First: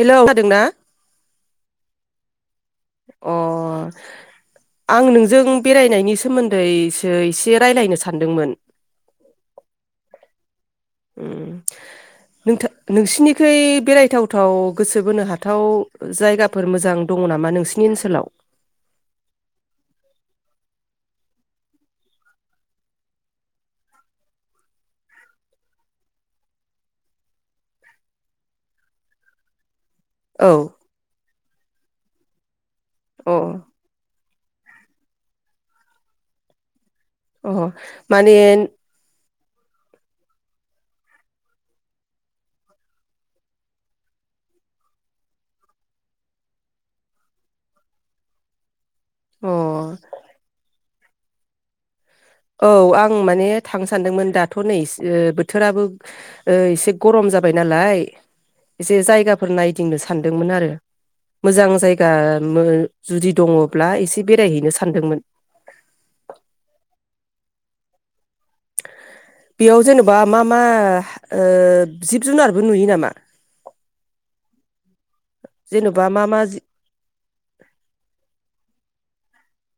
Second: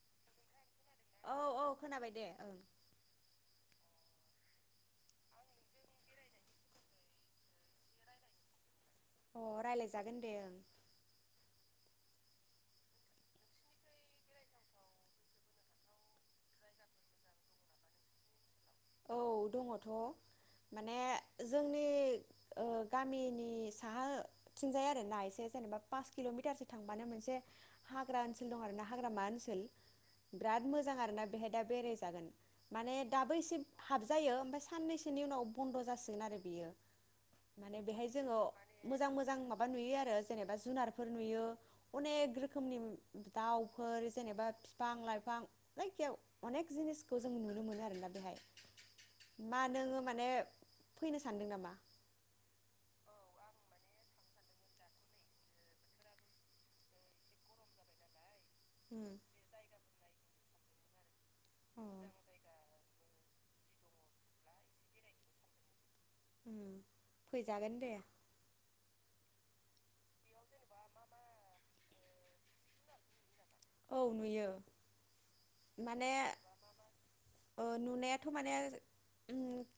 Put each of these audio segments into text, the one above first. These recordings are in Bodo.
हेलौ खोनादोंना औ औ खोनाबाय दे ओं अ आं नोंजों बेरायनायनि सोमोन्दैसो एसे रायलायनो सानदोंमोन। अ रायलाय जागोन दे ओं नोंथ नोंसिनिखै बेरायथावथाव गोसो बोनो हाथाव जायगाफोर मोजां दङ नामा नोंसि नि ओनसोलाव औ दङ'थ' माने जोंनि ओ गामिनि साहाथिंजाय आरोना एसे जेनेबा पास किल'मिटारसो थांबानो मोनसे हाग्रा ओनसोल दं आरो ना हाग्रामा ओनसोल। औ बिराद मोजां आरोना बेहाय दा बेराय जागोन। माने अ दाबो एसे हाबजायो ओमफ्राय साननैसेनि उनाव बन्द' जासिगोन आरो बियो अ माने बेहाय माने जोङो मोजां मोजां मा माबा नुयो आरो जेनेबा जुनारफोर नुयो अनेक रोखोमनि दाउफोर जेनेबा फिफां लाइफां जायखि अनेक जिनिसखौ जों नुनो मोनो आरोना बेहाय अ मा नोङो माने फैनो सानदों नामा? औ आं माने थांनो सानदोंमोन दाथ' नै बोथोराबो एसे गरम जाबाय नालाय एसे उम जायगाफोर नाय गिदिंनो सानदोंमोन आरो मोजां अ जायगा मो जुदि दङब्ला एसे बेरायहैनो सानदोंमोन [unintelligible] जागोन दे बेयाव जेनेबा मा मा जिब जुनारबो नुयो नामा औ नुयो जेन'बा माने मा मा जि ओ नुनायाथ' माने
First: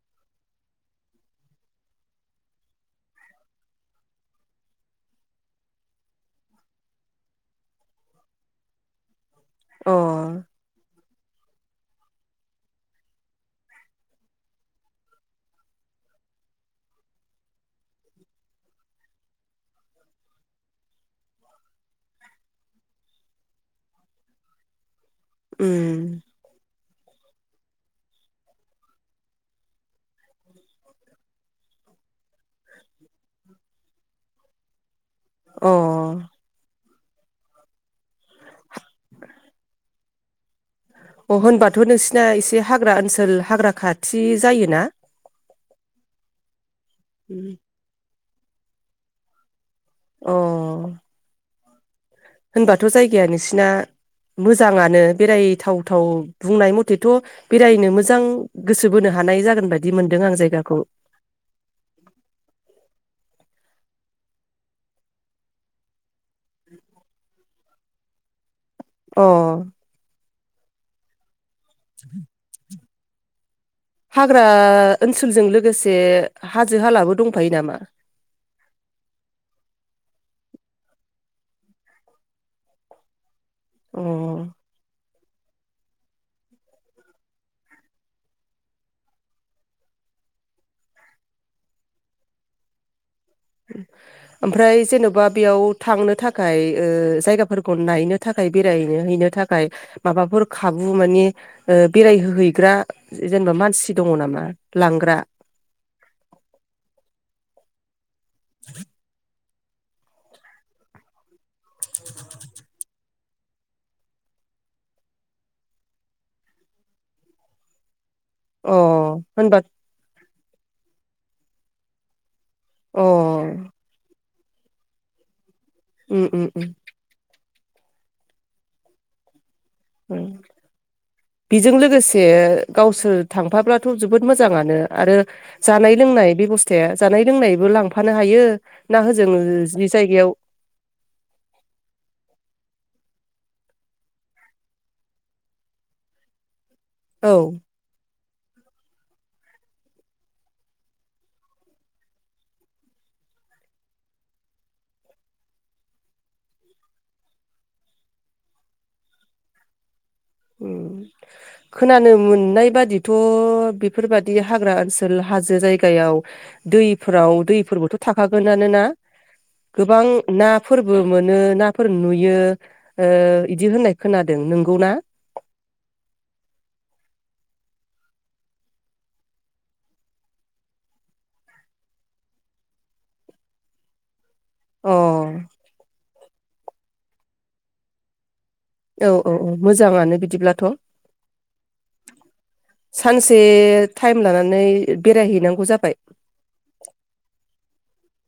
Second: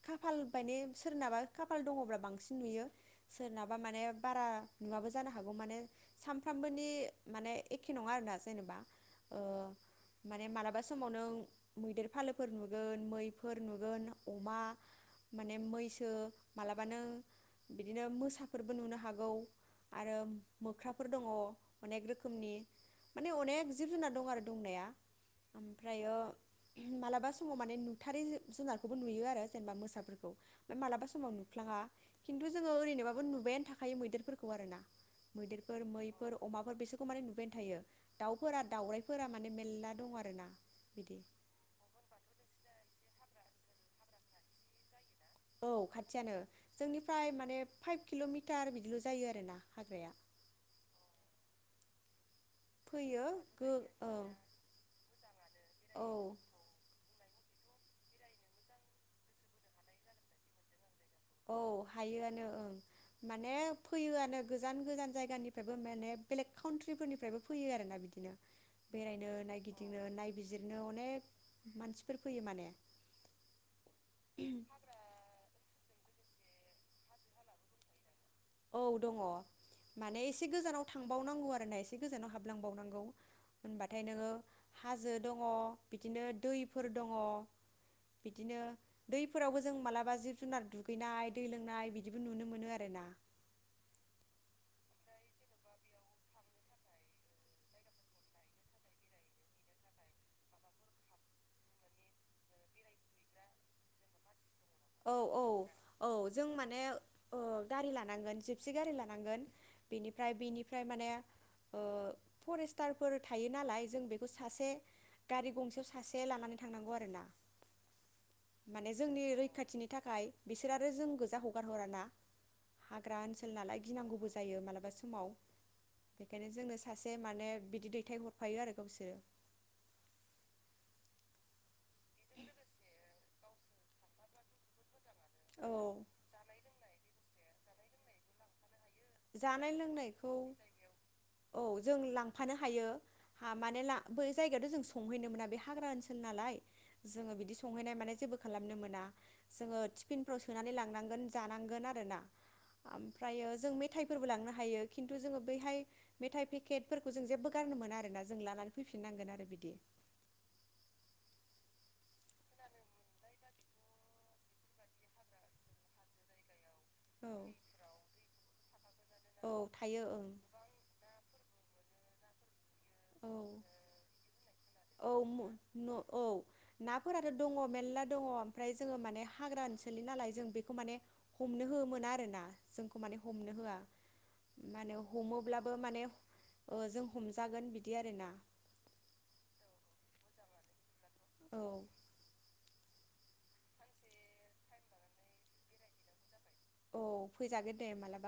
खाफाल बाने सोरनाबा खाफाल दङब्ला बांसिन नुयो सोरनाबा माने बारा नुवाबो जानो हागौ माने सानफ्रामबोनि माने एखे नङा आरोना जेनेबा अ माने मालाबा समाव नों मैदेर फालोफोर नुगोन मैफोर नुगोन अमा माने मैसो मालाबानो बिदिनो मोसाफोरबो नुनो हागौ आरो मोख्राफोर दङ अनेक रोखोमनि माने अनेक जिब जुनार दं आरो दंनाया ओमफ्रायो उम मालाबा समाव माने नुथारै जुनारखौबो नुयो आरो जेनेबा मोसाफोरखौ मालाबा समाव नुफ्लाङा खिन्थु जोङो ओरैनोबाबो नुबायानो थाखायो मैदेरफोरखौ आरो ना अ मैदेरफोर मैफोर अमाफोर बेसोर मै नुबायनो थायो दाउ फोरान दाउरायफोरा माने मेरला दं आरो अ होनबाथ' नोंसिना एसे हाग्रा ओनसो ल हाग्रा खाथि जायोना? औ खाथियानो जोंनिफ्राय माने फाइभ किल' मि टार बिदिल' जायो आरोना हाग्राया अ। होनबाथ' फैयो जायगाया नोंसिना गो औ मोजाङानो बेरायथाव थाव औ बुंनाय मथेथ' बेरायनो मोजां गोसो बोनो हानाय जागोन बायदि मोनदों आं जायगाखौ। औ हायोआनो ओं माने फैयोआनो गोजान गोजान जायगानिफ्रायबो माने बेलेग काउन्ट्रिफोरनिफ्रायबो फैयो आरोना बिदिनो। अ बेरायनो नायगिदिंनो नाय बिजिरनो अनेक मानसिफोर फैयो माने। हाग्रा ओनसोलजों लोगो से हाजो हालाबो दंफायो नामा? औ दङ' माने एसे गोजानाव थांबावनांगौ आरोना एसे गोजानाव हाबलांबावनांगौ। होनबाथाय नोङो अ हाजो दङ बिदिनो दैफोर दङ बिदिनो दैफोरावबो जों मालाबा जिब जुनार दुगैनाय दै लोंनाय बिदिबो नुनो मोनो आरोना। ओमफ्राय जेन'बा बेयाव थांनो थाखाय ओ जायगाफोरखौ नायनो थाखाय बेरायनोहैनो थाखाय माबाफोर खाबु मानि बेरायहैग्रा जेनेबा मानसि दङ' नामा? औ लांग्रा औ औ जों माने ओ गारि ला नांगोन जिपसि गारि लानांगोन। बिनिफ्राय बिनिफ्राय माने ओ फरेस्टार फोर थायो नालाय जों बेखौ सासे गारि गंसेयाव सासे लानानै थांनांगौ आरोना। अ माने जोंनि होनबा रैखा थिनि थाखाय बिसोर आरो जों गोजा हगार हराना। अ हाग्रा ओनसोल नालाय गिनांगौबो जा यो मालाबा समाव। उम उम बेखायनो जोंनो सासे माने बिदि दैथायहरफायो आरो गावसोरो। उम बेजों लोगोसे गावसोर थांफाब्लाथ' जोबोद मोजाङानो। आरो औ जानाय लोंनाय बेबस्थाया जानाय लोंनाय बो लांफानो हायो ना होजों जानाय जि जायगायाव लोंनायखौ औ जों लांफानो हायो। हा माने ला बै जायगायाथ' जों संहैनो मोना बे हाग्रा ओनसोल नालाय। जोङो औ बिदि संहैनाय माने जेबो खालामनो मोना जोंङो टिफिन फोराव सोनानै लानांगोन जानांगोन आरोना आमफ्रायो जों मे थाइफोरबो लांनो हायो खिन्थु जोङो बैहाय मेथाइ पेकेटफोरखौ जों जेबो गारनो मोना आरोना जों लानानै फैफिननांगोन आरो बिदि। औ खोनानो मोननाय बादिथ' बेफोरबादि हाग्रा ओनसोल हाजो जायगायाव। औ दैफोराव दैफोरबोथ' थाखागोननो ना औ थायो गोबां ओं नाफोरबो मोनो ना। फोर नुयो। ओ औ इदि होननाय खोनादों नंगौना? औ म न औ नाफोराथ' दङ मेरला दङ ओमफ्राय जोङो माने हाग्रा ओनसोलनि नालाय जों बेखौ माने हमनो हो मोना आरो ना जोंखौ माने हमनो होआ। माने अ हमोब्लाबो माने ओ जों हमजागोन बिदि आरोना। औ औ औ मोजाङानो बिदिब्लाथ'। औ। सानसे थाइम लानानै बेरायहैनांगौ जाबाय। औ फैजागोन दे माला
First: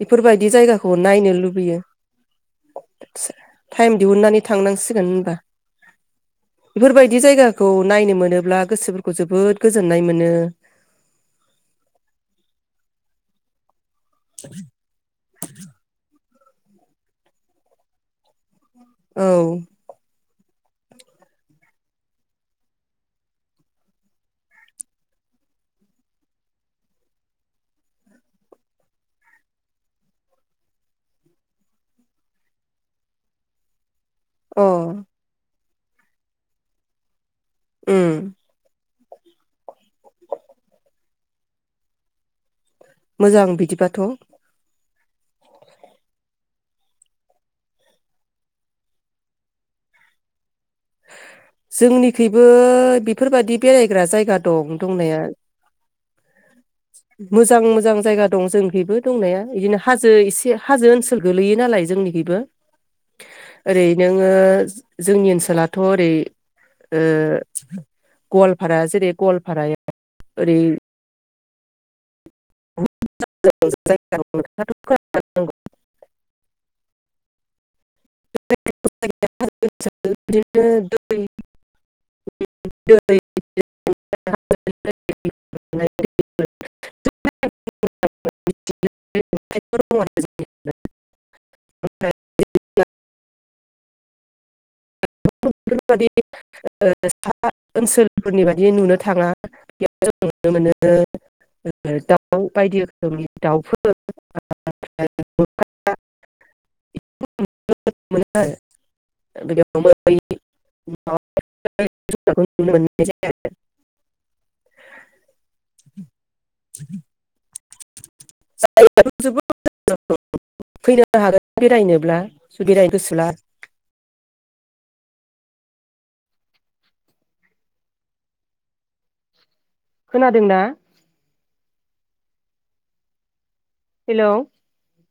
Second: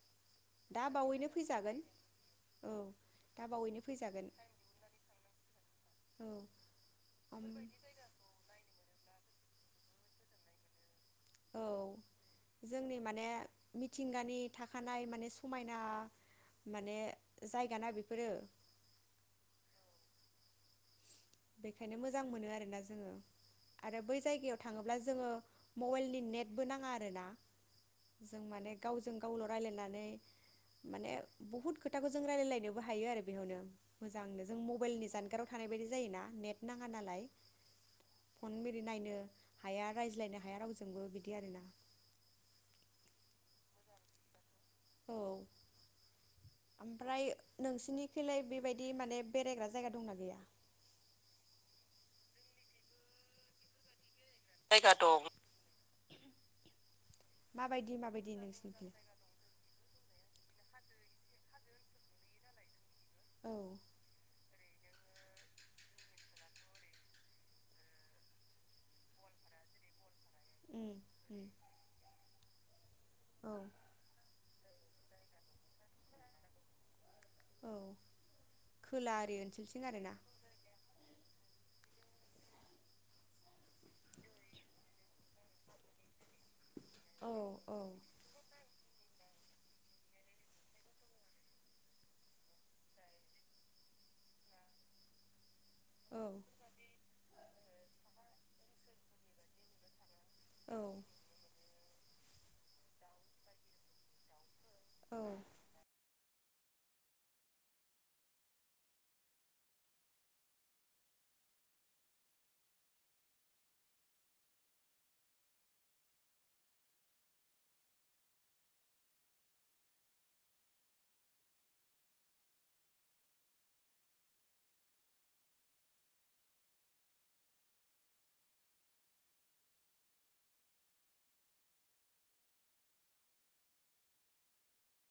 बेफोरबायदि जायगाखौ बावैनो नायनो फैजागोन लुबैयो औ दा बावैनो थाइम फैजागोन दिहुननानै थांनांसिगोन होनबा औ बेफोरबायदि ओम जायगाखौ नायनो मोनोब्ला गोसोफोर खौ जोबोद गोजोननाय मोनो। औ जोंनि माने मिथिंगानि थाखानाय माने समायना। माने जायगा ना बेफोरो। औ। बेखायनो मोजां मोनो आरोना जोङो आरो बै जायगायाव थाङोब्ला जोङो मबाइलनि नेटबो नाङा आरोना जों माने गावजों गावल' रायलायनानै माने बहुद खोथाखौ जों रायलायलायनोबो हायो आरो बेयावनो। मोजांनो जों अ मबाइलनि जानगाराव। थानाय बायदि जायोना। नेट नाङा नालाय। उम फन मेरै नायनो। हाया रायज्लायनो हाया रावजोंबो बिदि आरोना। मोजां बिदिबाथ'। औ ओमफ्राय नोंसिनिखैलाय बेबायदि माने बेरायग्रा जायगा दंना गैया। जोंनिखैबो बेफोरबायदि बेरायग्रा जायगा दं दंनाया। मोजां मोजां माबायदि जायगा माबायदि दं जों नोंसिनिथिं बेबो दंनाया इदिनो हाजो एसे हाजो ओनसोल गोलैयो नालाय जोंनिगैबो। औ ओरै नोङो। जोंनि ओनसोलाथ' ओरै ओ गवालफारा जेरै गवालफारा ओरै। [inaudible] औ [unintelligible] [unintelligible] औ खोला आरि ओनसोलथिं आरोना [unintelligible] [unintelligible] औ औ [unintelligible] [unintelligible] औ [unintelligible] सा ओनसोलफोरनि बाददि नुनो थाङा जों नुनो मोनो दाउ बायदि रोखोमनि दाउफोर औ [unintelligible] [unintelligible] [unintelligible] खोनादों ना? हेल'